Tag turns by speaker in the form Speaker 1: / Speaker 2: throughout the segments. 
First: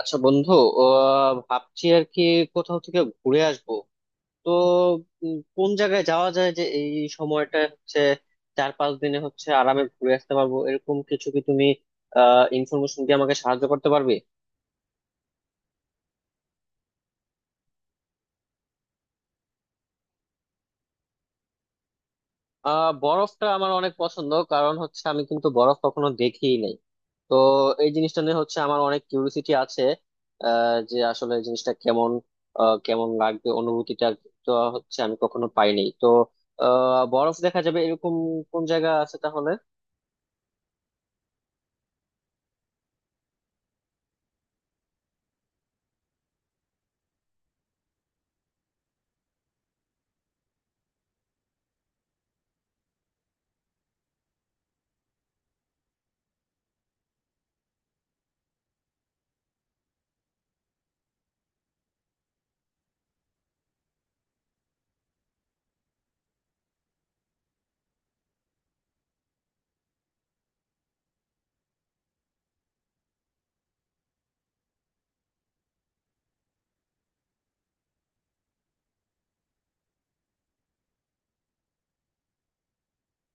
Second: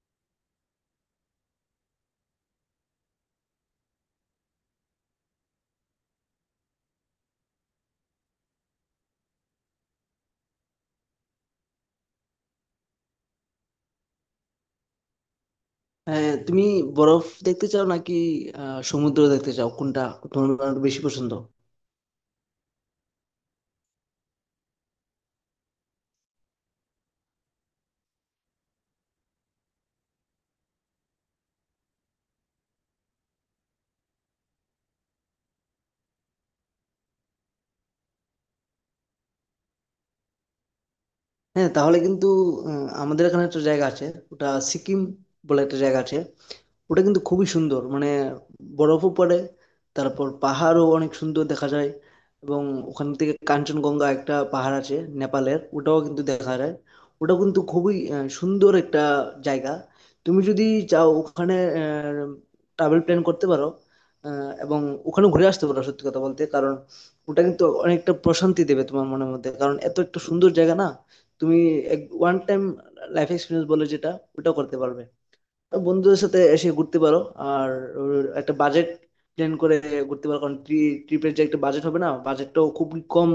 Speaker 1: আচ্ছা বন্ধু। ভাবছি আর কি কোথাও থেকে ঘুরে আসবো। তো কোন জায়গায় যাওয়া যায় যে এই সময়টা হচ্ছে 4 5 দিনে হচ্ছে আরামে ঘুরে আসতে পারবো, এরকম কিছু কি তুমি ইনফরমেশন দিয়ে আমাকে সাহায্য করতে পারবে?
Speaker 2: হ্যাঁ, তুমি বরফ দেখতে চাও নাকি সমুদ্র দেখতে চাও? কোনটা তোমার বেশি পছন্দ?
Speaker 1: বরফটা আমার অনেক পছন্দ, কারণ হচ্ছে আমি কিন্তু বরফ কখনো দেখিই নাই। তো এই জিনিসটা নিয়ে হচ্ছে আমার অনেক কিউরিসিটি আছে, যে আসলে এই জিনিসটা কেমন, কেমন লাগবে অনুভূতিটা। তো হচ্ছে আমি কখনো পাইনি, তো বরফ দেখা যাবে এরকম কোন জায়গা আছে তাহলে?
Speaker 2: হ্যাঁ, তাহলে কিন্তু আমাদের এখানে একটা জায়গা আছে, ওটা সিকিম বলে একটা জায়গা আছে। ওটা কিন্তু খুবই সুন্দর, মানে বরফও পড়ে, তারপর পাহাড়ও অনেক সুন্দর দেখা যায়। এবং ওখান থেকে কাঞ্চনগঙ্গা একটা পাহাড় আছে নেপালের, ওটাও কিন্তু দেখা যায়। ওটা কিন্তু খুবই সুন্দর একটা জায়গা। তুমি যদি চাও, ওখানে ট্রাভেল প্ল্যান করতে পারো এবং ওখানে ঘুরে আসতে পারো। সত্যি কথা বলতে, কারণ ওটা কিন্তু অনেকটা প্রশান্তি দেবে তোমার মনের মধ্যে, কারণ এত একটা সুন্দর জায়গা না। তুমি এক ওয়ান টাইম লাইফ এক্সপিরিয়েন্স বলে যেটা, ওটা করতে পারবে। তো বন্ধুদের সাথে এসে ঘুরতে পারো, আর ওর একটা বাজেট প্ল্যান করে ঘুরতে পারো, কারণ ট্রিপের যে একটা বাজেট হবে না, বাজেটটাও খুব কম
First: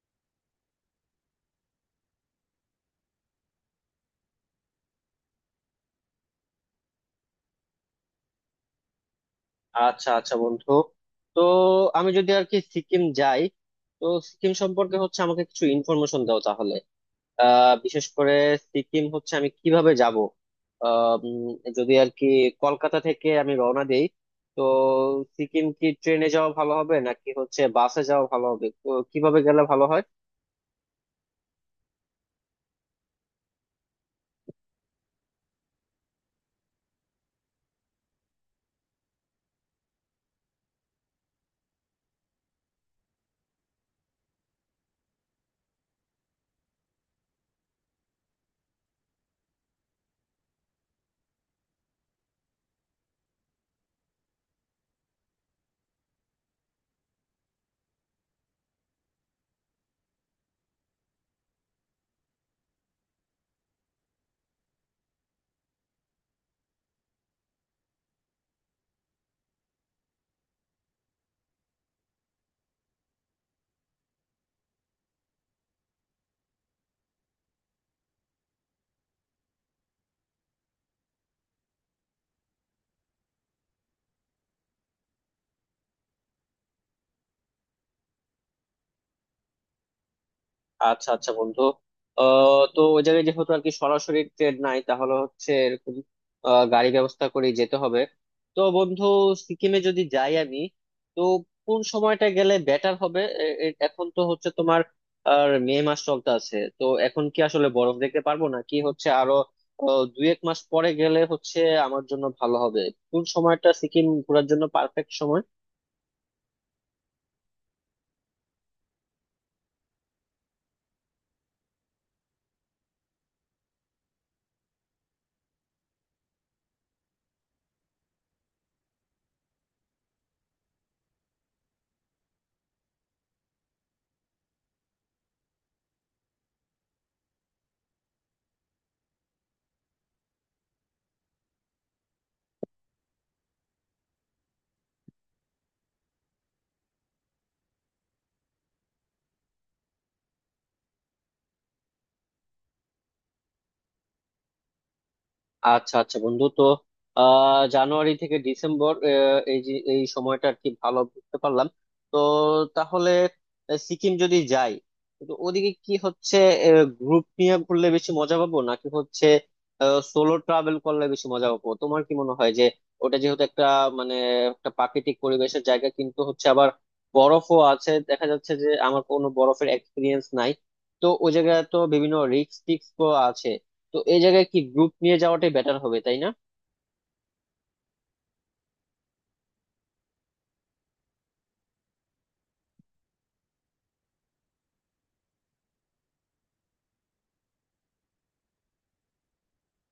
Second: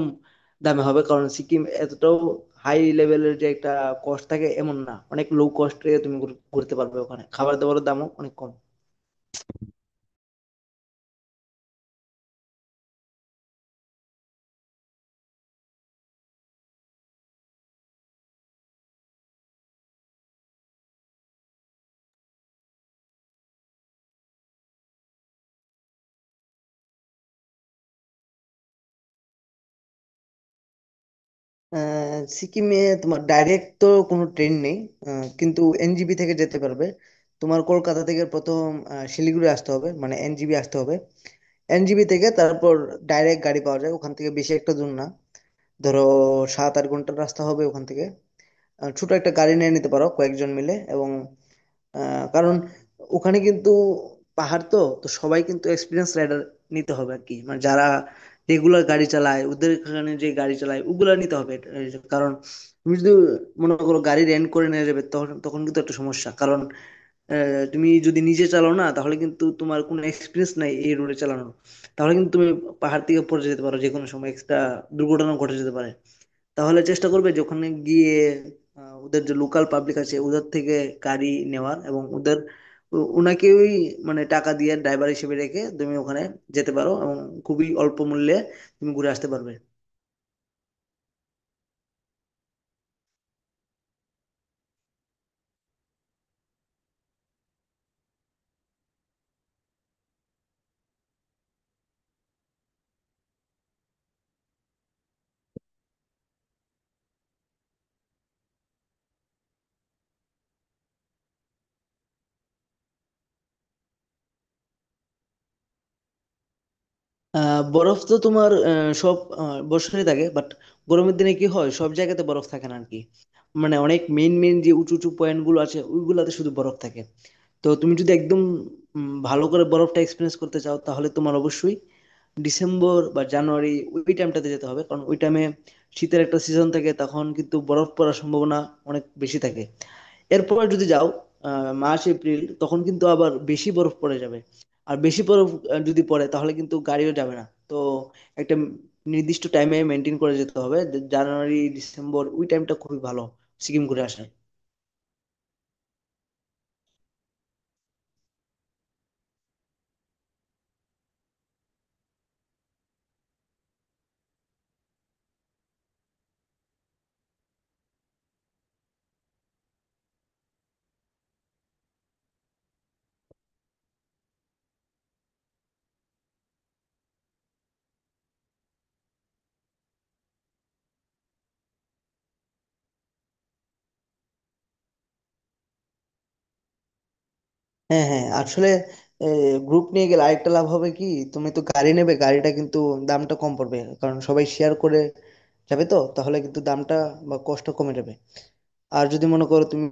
Speaker 2: দামে হবে, কারণ সিকিম এতটাও হাই লেভেলের যে একটা কস্ট থাকে এমন না, অনেক লো কস্টে তুমি ঘুরতে পারবে। ওখানে খাবার দাবারের দামও অনেক কম।
Speaker 1: আচ্ছা আচ্ছা বন্ধু, তো আমি যদি আর কি সিকিম যাই, তো সিকিম সম্পর্কে হচ্ছে আমাকে কিছু ইনফরমেশন দাও তাহলে। বিশেষ করে সিকিম হচ্ছে আমি কিভাবে যাব? যদি আর কি কলকাতা থেকে আমি রওনা দেই, তো সিকিম কি ট্রেনে যাওয়া ভালো হবে নাকি হচ্ছে বাসে যাওয়া ভালো হবে, তো কিভাবে গেলে ভালো হয়?
Speaker 2: সিকিমে তোমার ডাইরেক্ট তো কোনো ট্রেন নেই, কিন্তু এনজিবি থেকে যেতে পারবে। তোমার কলকাতা থেকে প্রথম শিলিগুড়ি আসতে হবে, মানে এনজিবি আসতে হবে। এনজিবি থেকে তারপর ডাইরেক্ট গাড়ি পাওয়া যায়, ওখান থেকে বেশি একটা দূর না। ধরো, 7-8 ঘন্টার রাস্তা হবে ওখান থেকে। ছোট একটা গাড়ি নিয়ে নিতে পারো কয়েকজন মিলে। এবং আহ, কারণ ওখানে কিন্তু পাহাড় তো তো সবাই কিন্তু এক্সপিরিয়েন্স রাইডার নিতে হবে আর কি, মানে যারা রেগুলার গাড়ি চালায় ওদের, এখানে যে গাড়ি চালায় ওগুলা নিতে হবে। কারণ তুমি যদি মনে করো গাড়ি রেন্ট করে নিয়ে যাবে, তখন তখন কিন্তু একটা সমস্যা, কারণ তুমি যদি নিজে চালাও না, তাহলে কিন্তু তোমার কোনো এক্সপিরিয়েন্স নাই এই রোডে চালানোর। তাহলে কিন্তু তুমি পাহাড় থেকে পড়ে যেতে পারো যে কোনো সময়, একটা দুর্ঘটনা ঘটে যেতে পারে। তাহলে চেষ্টা করবে যে ওখানে গিয়ে ওদের যে লোকাল পাবলিক আছে ওদের থেকে গাড়ি নেওয়ার, এবং ওদের ওনাকেই মানে টাকা দিয়ে ড্রাইভার হিসেবে রেখে তুমি ওখানে যেতে পারো, এবং খুবই অল্প মূল্যে তুমি ঘুরে আসতে পারবে।
Speaker 1: আচ্ছা আচ্ছা বন্ধু, তো ওই জায়গায় যেহেতু আর কি সরাসরি ট্রেন নাই, তাহলে হচ্ছে এরকম গাড়ি ব্যবস্থা করে যেতে হবে। তো বন্ধু, সিকিমে যদি যাই আমি, তো কোন সময়টা গেলে বেটার হবে? এখন তো হচ্ছে তোমার আর মে মাস চলতে আছে, তো এখন কি আসলে বরফ দেখতে পারবো, না কি হচ্ছে আরো 2 1 মাস পরে গেলে হচ্ছে আমার জন্য ভালো হবে? কোন সময়টা সিকিম ঘোরার জন্য পারফেক্ট সময়?
Speaker 2: বরফ তো তোমার সব বছরই থাকে, বাট গরমের দিনে কি হয়, সব জায়গাতে বরফ থাকে না আর কি। মানে অনেক মেইন মেইন যে উঁচু উঁচু পয়েন্ট গুলো আছে, ওইগুলাতে শুধু বরফ থাকে। তো তুমি যদি একদম ভালো করে বরফটা এক্সপিরিয়েন্স করতে চাও, তাহলে তোমার অবশ্যই ডিসেম্বর বা জানুয়ারি ওই টাইমটাতে যেতে হবে, কারণ ওই টাইমে শীতের একটা সিজন থাকে, তখন কিন্তু বরফ পড়ার সম্ভাবনা অনেক বেশি থাকে। এরপর যদি যাও মার্চ এপ্রিল, তখন কিন্তু আবার বেশি বরফ পড়ে যাবে। আর বেশি বরফ যদি পড়ে, তাহলে কিন্তু গাড়িও যাবে না। তো একটা নির্দিষ্ট টাইমে মেনটেন করে যেতে হবে যে জানুয়ারি ডিসেম্বর ওই টাইমটা খুবই ভালো সিকিম ঘুরে আসার।
Speaker 1: আচ্ছা আচ্ছা বন্ধু, তো জানুয়ারি থেকে ডিসেম্বর এই যে এই সময়টা আর কি ভালো বুঝতে পারলাম। তো তাহলে সিকিম যদি যাই, কিন্তু ওদিকে কি হচ্ছে গ্রুপ নিয়ে ঘুরলে বেশি মজা পাবো, নাকি হচ্ছে সোলো ট্রাভেল করলে বেশি মজা পাবো? তোমার কি মনে হয় যে ওটা যেহেতু একটা মানে একটা প্রাকৃতিক পরিবেশের জায়গা, কিন্তু হচ্ছে আবার বরফও আছে, দেখা যাচ্ছে যে আমার কোনো বরফের এক্সপিরিয়েন্স নাই, তো ওই জায়গায় তো বিভিন্ন রিস্ক টিস্ক আছে, তো এই জায়গায় কি গ্রুপ নিয়ে যাওয়াটাই বেটার হবে, তাই না?
Speaker 2: হ্যাঁ, হ্যাঁ, আসলে গ্রুপ নিয়ে গেলে আরেকটা লাভ হবে কি, তুমি তো গাড়ি নেবে, গাড়িটা কিন্তু দামটা কম পড়বে, কারণ সবাই শেয়ার করে যাবে। তো তাহলে কিন্তু দামটা বা কষ্ট কমে যাবে। আর যদি মনে করো তুমি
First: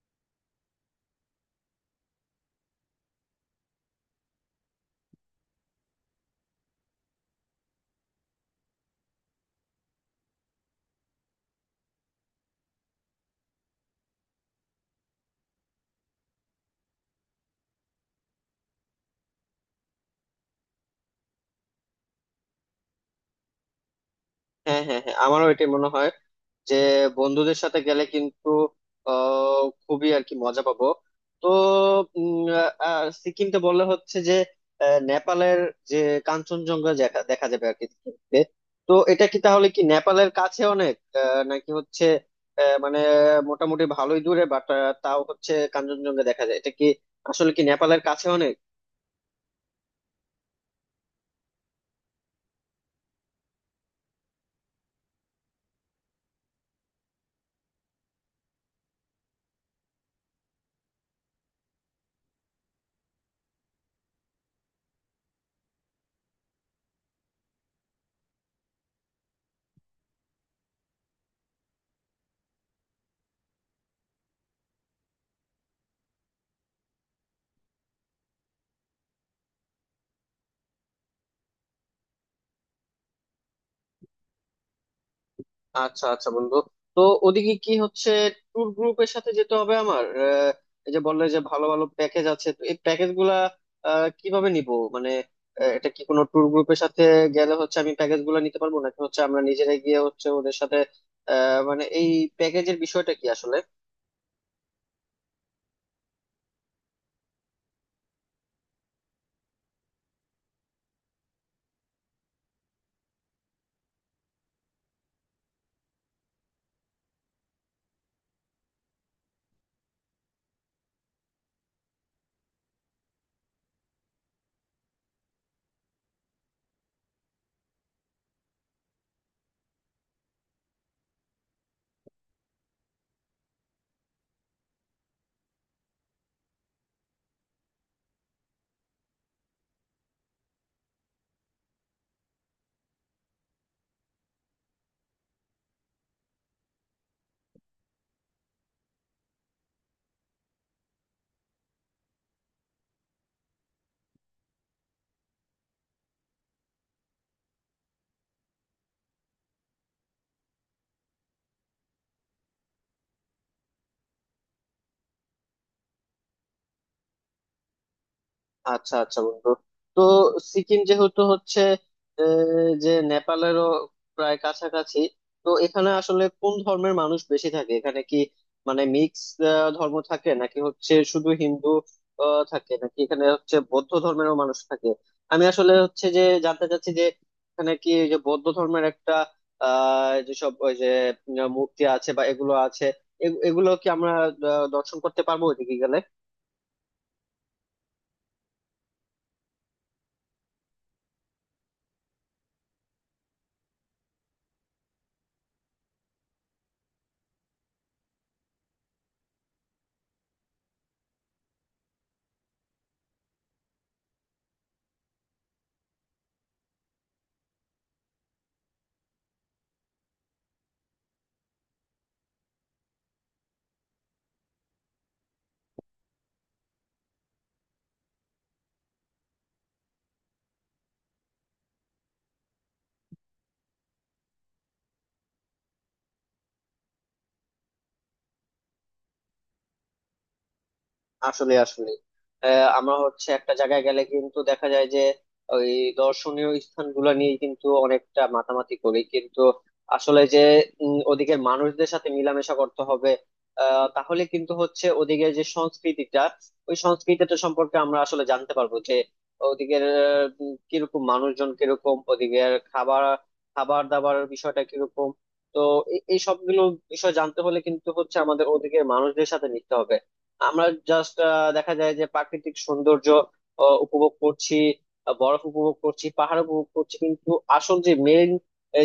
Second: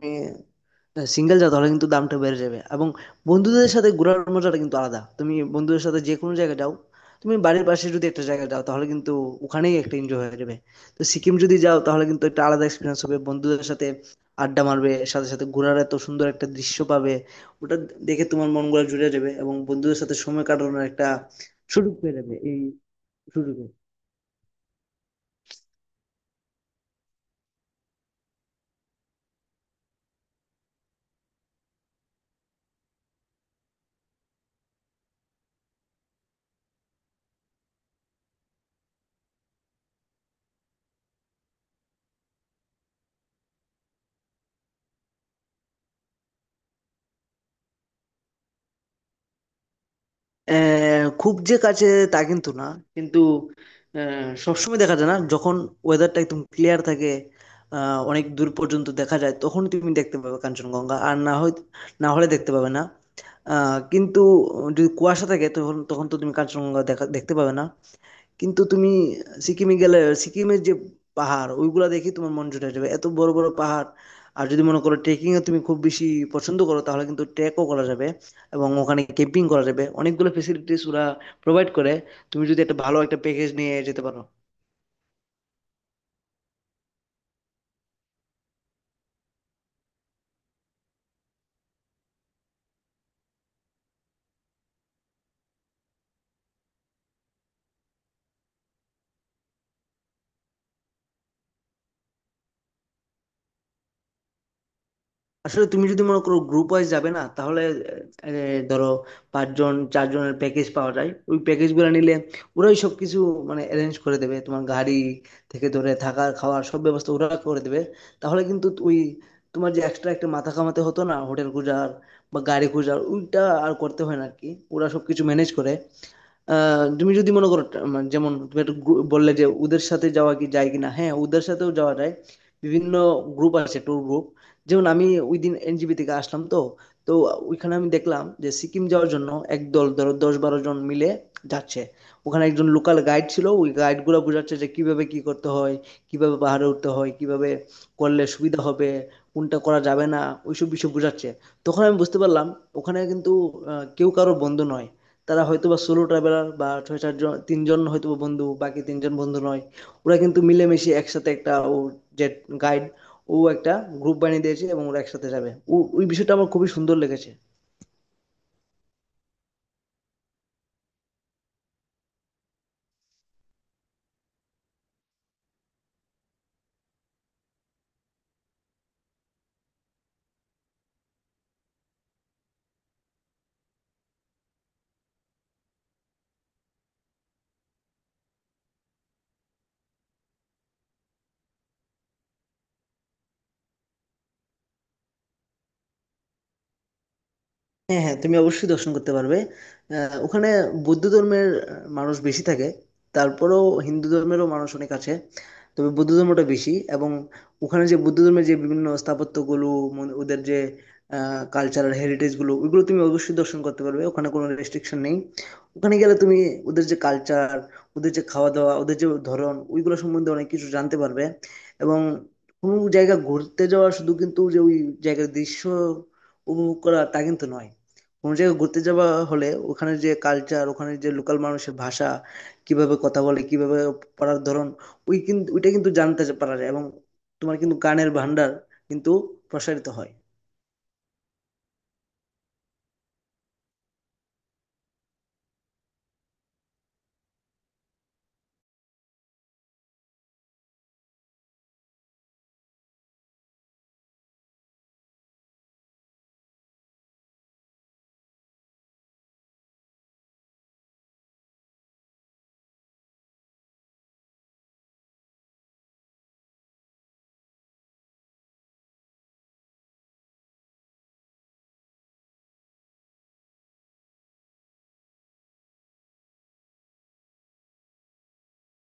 Speaker 2: সিঙ্গেল যাও, তাহলে কিন্তু দামটা বেড়ে যাবে। এবং বন্ধুদের সাথে ঘোরার মজাটা কিন্তু আলাদা। তুমি বন্ধুদের সাথে যে কোনো জায়গায় যাও, তুমি বাড়ির পাশে যদি একটা জায়গায় যাও, তাহলে কিন্তু ওখানেই একটা এনজয় হয়ে যাবে। তো সিকিম যদি যাও, তাহলে কিন্তু একটা আলাদা এক্সপিরিয়েন্স হবে। বন্ধুদের সাথে আড্ডা মারবে, সাথে সাথে ঘোরার এত সুন্দর একটা দৃশ্য পাবে, ওটা দেখে তোমার মন গুলা জুড়ে যাবে, এবং বন্ধুদের সাথে সময় কাটানোর একটা সুযোগ পেয়ে যাবে এই সুযোগে।
Speaker 1: হ্যাঁ, হ্যাঁ, হ্যাঁ, আমারও এটাই মনে হয় যে বন্ধুদের সাথে গেলে কিন্তু খুবই আর কি মজা পাবো। তো উম, সিকিমকে বললে হচ্ছে যে নেপালের যে কাঞ্চনজঙ্ঘা দেখা দেখা যাবে আর কি সিকিমে। তো এটা কি তাহলে কি নেপালের কাছে অনেক নাকি হচ্ছে মানে মোটামুটি ভালোই দূরে, বাট তাও হচ্ছে কাঞ্চনজঙ্ঘা দেখা যায়? এটা কি আসলে কি নেপালের কাছে অনেক?
Speaker 2: খুব যে কাছে তা কিন্তু না, কিন্তু সবসময় দেখা যায় না। যখন ওয়েদারটা একদম ক্লিয়ার থাকে অনেক দূর পর্যন্ত দেখা যায়, তখন তুমি দেখতে পাবে কাঞ্চনজঙ্ঘা, আর না হয় না হলে দেখতে পাবে না। কিন্তু যদি কুয়াশা থাকে, তখন তখন তো তুমি কাঞ্চনজঙ্ঘা দেখতে পাবে না। কিন্তু তুমি সিকিমে গেলে সিকিমের যে পাহাড় ওইগুলা দেখে তোমার মন জুড়ে যাবে, এত বড় বড় পাহাড়। আর যদি মনে করো ট্রেকিং এ তুমি খুব বেশি পছন্দ করো, তাহলে কিন্তু ট্রেকও করা যাবে, এবং ওখানে ক্যাম্পিং করা যাবে। অনেকগুলো ফেসিলিটিস ওরা প্রোভাইড করে। তুমি যদি একটা ভালো একটা প্যাকেজ নিয়ে যেতে পারো।
Speaker 1: আচ্ছা আচ্ছা বন্ধু, তো ওদিকে কি হচ্ছে ট্যুর গ্রুপের সাথে যেতে হবে আমার? এই যে বললে যে ভালো ভালো প্যাকেজ আছে, তো এই প্যাকেজ গুলা কিভাবে নিব? মানে এটা কি কোনো ট্যুর গ্রুপের সাথে গেলে হচ্ছে আমি প্যাকেজ গুলা নিতে পারবো, নাকি হচ্ছে আমরা নিজেরা গিয়ে হচ্ছে ওদের সাথে মানে এই প্যাকেজের বিষয়টা কি আসলে?
Speaker 2: আসলে তুমি যদি মনে করো গ্রুপ ওয়াইজ যাবে না, তাহলে ধরো পাঁচজন চারজনের প্যাকেজ পাওয়া যায়। ওই প্যাকেজগুলো নিলে ওরাই সব কিছু মানে অ্যারেঞ্জ করে দেবে, তোমার গাড়ি থেকে ধরে থাকার খাওয়ার সব ব্যবস্থা ওরা করে দেবে। তাহলে কিন্তু ওই তোমার যে এক্সট্রা একটা মাথা কামাতে হতো না হোটেল খোঁজার বা গাড়ি খোঁজার, ওইটা আর করতে হয় না আর কি, ওরা সব কিছু ম্যানেজ করে। তুমি যদি মনে করো মানে যেমন তুমি একটু বললে যে ওদের সাথে যাওয়া কি যায় কিনা, হ্যাঁ, ওদের সাথেও যাওয়া যায়। বিভিন্ন গ্রুপ আছে ট্যুর গ্রুপ। যেমন আমি ওই দিন এনজিপি থেকে আসলাম, তো তো ওইখানে আমি দেখলাম যে সিকিম যাওয়ার জন্য একদল, ধরো 10-12 জন মিলে যাচ্ছে। ওখানে একজন লোকাল গাইড ছিল, ওই গাইড গুলো বোঝাচ্ছে যে কিভাবে কি করতে হয়, কিভাবে পাহাড়ে উঠতে হয়, কিভাবে করলে সুবিধা হবে, কোনটা করা যাবে না, ওইসব বিষয় বোঝাচ্ছে। তখন আমি বুঝতে পারলাম ওখানে কিন্তু কেউ কারো বন্ধু নয়। তারা হয়তো বা সোলো ট্রাভেলার, বা ছয় চারজন তিনজন হয়তো বা বন্ধু, বাকি তিনজন বন্ধু নয়। ওরা কিন্তু মিলেমিশে একসাথে একটা ও যে গাইড ও একটা গ্রুপ বানিয়ে দিয়েছে, এবং ওরা একসাথে যাবে, ও ওই বিষয়টা আমার খুবই সুন্দর লেগেছে।
Speaker 1: আচ্ছা আচ্ছা বন্ধু, তো সিকিম যেহেতু হচ্ছে যে নেপালেরও প্রায় কাছাকাছি, তো এখানে আসলে কোন ধর্মের মানুষ বেশি থাকে? এখানে কি মানে মিক্স ধর্ম থাকে, নাকি হচ্ছে শুধু হিন্দু থাকে, নাকি এখানে হচ্ছে বৌদ্ধ ধর্মেরও মানুষ থাকে? আমি আসলে হচ্ছে যে জানতে চাচ্ছি যে এখানে কি এই যে বৌদ্ধ ধর্মের একটা যেসব ওই যে মূর্তি আছে বা এগুলো আছে, এগুলো কি আমরা দর্শন করতে পারবো ওইদিকে গেলে?
Speaker 2: হ্যাঁ, হ্যাঁ, তুমি অবশ্যই দর্শন করতে পারবে। ওখানে বৌদ্ধ ধর্মের মানুষ বেশি থাকে, তারপরেও হিন্দু ধর্মেরও মানুষ অনেক আছে, তবে বৌদ্ধ ধর্মটা বেশি। এবং ওখানে যে বৌদ্ধ ধর্মের যে বিভিন্ন স্থাপত্যগুলো, ওদের যে কালচারাল হেরিটেজগুলো, ওইগুলো তুমি অবশ্যই দর্শন করতে পারবে, ওখানে কোনো রেস্ট্রিকশন নেই। ওখানে গেলে তুমি ওদের যে কালচার, ওদের যে খাওয়া দাওয়া, ওদের যে ধরন, ওইগুলো সম্বন্ধে অনেক কিছু জানতে পারবে। এবং কোনো জায়গা ঘুরতে যাওয়া শুধু কিন্তু যে ওই জায়গার দৃশ্য উপভোগ করা তা কিন্তু নয়, কোনো জায়গায় ঘুরতে যাওয়া হলে ওখানে যে কালচার, ওখানে যে লোকাল মানুষের ভাষা, কিভাবে কথা বলে, কিভাবে পড়ার ধরন, ওই কিন্তু ওইটা কিন্তু জানতে পারা যায়, এবং তোমার কিন্তু গানের ভান্ডার কিন্তু প্রসারিত হয়।
Speaker 1: আসলে আসলে আমরা হচ্ছে একটা জায়গায় গেলে কিন্তু দেখা যায় যে ওই দর্শনীয় স্থানগুলো নিয়ে কিন্তু অনেকটা মাতামাতি করি, কিন্তু আসলে যে ওদিকের মানুষদের সাথে মেলামেশা করতে হবে। তাহলে কিন্তু হচ্ছে ওদিকে যে সংস্কৃতিটা, ওই সংস্কৃতিটা সম্পর্কে আমরা আসলে জানতে পারবো যে ওদিকের কিরকম মানুষজন, কিরকম ওদিকের খাবার খাবার দাবার বিষয়টা কিরকম। তো এই এই সবগুলো বিষয় জানতে হলে কিন্তু হচ্ছে আমাদের ওদিকের মানুষদের সাথে মিশতে হবে। আমরা জাস্ট দেখা যায় যে প্রাকৃতিক সৌন্দর্য উপভোগ করছি, বরফ উপভোগ করছি, পাহাড় উপভোগ করছি, কিন্তু আসল যে মেইন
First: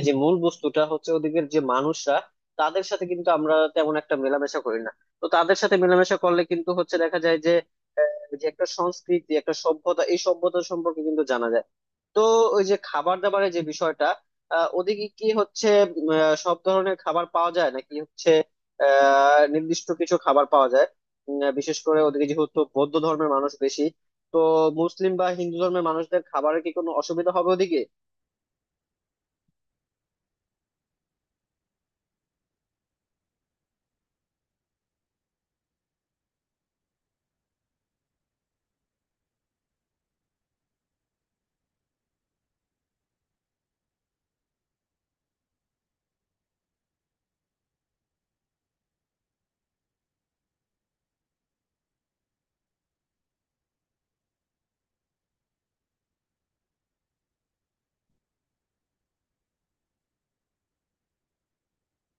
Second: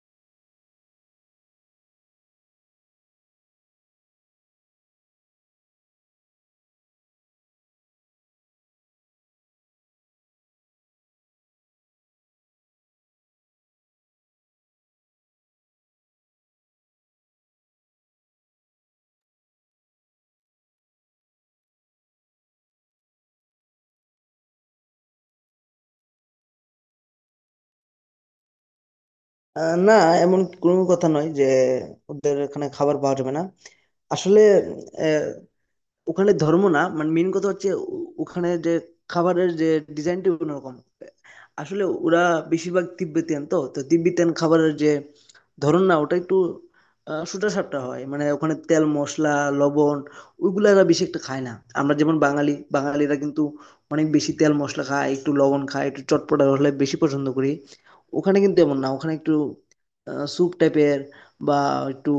Speaker 1: যে মূল বস্তুটা হচ্ছে ওদিকের যে মানুষরা, তাদের সাথে কিন্তু আমরা তেমন একটা মেলামেশা করি না। তো তাদের সাথে মেলামেশা করলে কিন্তু হচ্ছে দেখা যায় যে যে একটা সংস্কৃতি, একটা সভ্যতা, এই সভ্যতা সম্পর্কে কিন্তু জানা যায়। তো ওই যে খাবার দাবারের যে বিষয়টা, ওদিকে কি হচ্ছে সব ধরনের খাবার পাওয়া যায়, নাকি হচ্ছে নির্দিষ্ট কিছু খাবার পাওয়া যায়? বিশেষ করে ওদিকে যেহেতু বৌদ্ধ ধর্মের মানুষ বেশি, তো মুসলিম বা হিন্দু ধর্মের মানুষদের খাবারের কি কোনো অসুবিধা হবে ওদিকে?
Speaker 2: না, এমন কোনো কথা নয় যে ওদের এখানে খাবার পাওয়া যাবে না। আসলে ওখানে ধর্ম না, মানে মেইন কথা হচ্ছে ওখানে যে খাবারের যে ডিজাইনটি অন্যরকম। আসলে ওরা বেশিরভাগ তিব্বেতিয়ান, তো তো তিব্বেতিয়ান খাবারের যে ধরন না ওটা একটু সুটা সাপটা হয়, মানে ওখানে তেল মশলা লবণ ওইগুলো এরা বেশি একটা খায় না। আমরা যেমন বাঙালি, বাঙালিরা কিন্তু অনেক বেশি তেল মশলা খায়, একটু লবণ খায়, একটু চটপটা হলে বেশি পছন্দ করি। ওখানে কিন্তু এমন না, ওখানে একটু স্যুপ টাইপের বা একটু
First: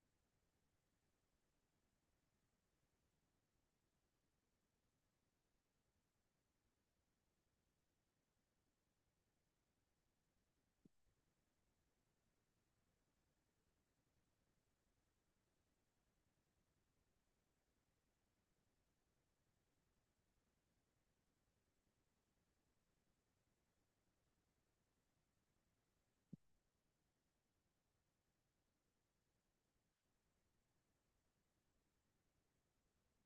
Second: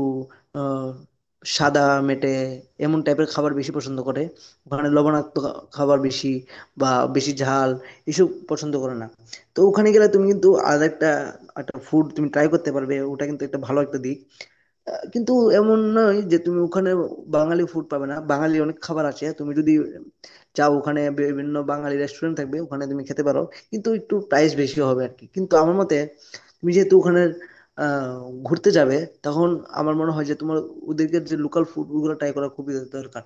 Speaker 2: সাদা মেটে এমন টাইপের খাবার বেশি পছন্দ করে। ওখানে লবণাক্ত খাবার বেশি বা বেশি ঝাল এসব পছন্দ করে না। তো ওখানে গেলে তুমি কিন্তু আর একটা একটা ফুড তুমি ট্রাই করতে পারবে, ওটা কিন্তু একটা ভালো একটা দিক। কিন্তু এমন নয় যে তুমি ওখানে বাঙালি ফুড পাবে না। বাঙালি অনেক খাবার আছে। তুমি যদি চাও ওখানে বিভিন্ন বাঙালি রেস্টুরেন্ট থাকবে, ওখানে তুমি খেতে পারো। কিন্তু একটু প্রাইস বেশি হবে আর কি। কিন্তু আমার মতে তুমি যেহেতু ওখানে আ ঘুরতে যাবে, তখন আমার মনে হয় যে তোমার ওদেরকে যে লোকাল ফুড ওগুলো ট্রাই করা খুবই দরকার।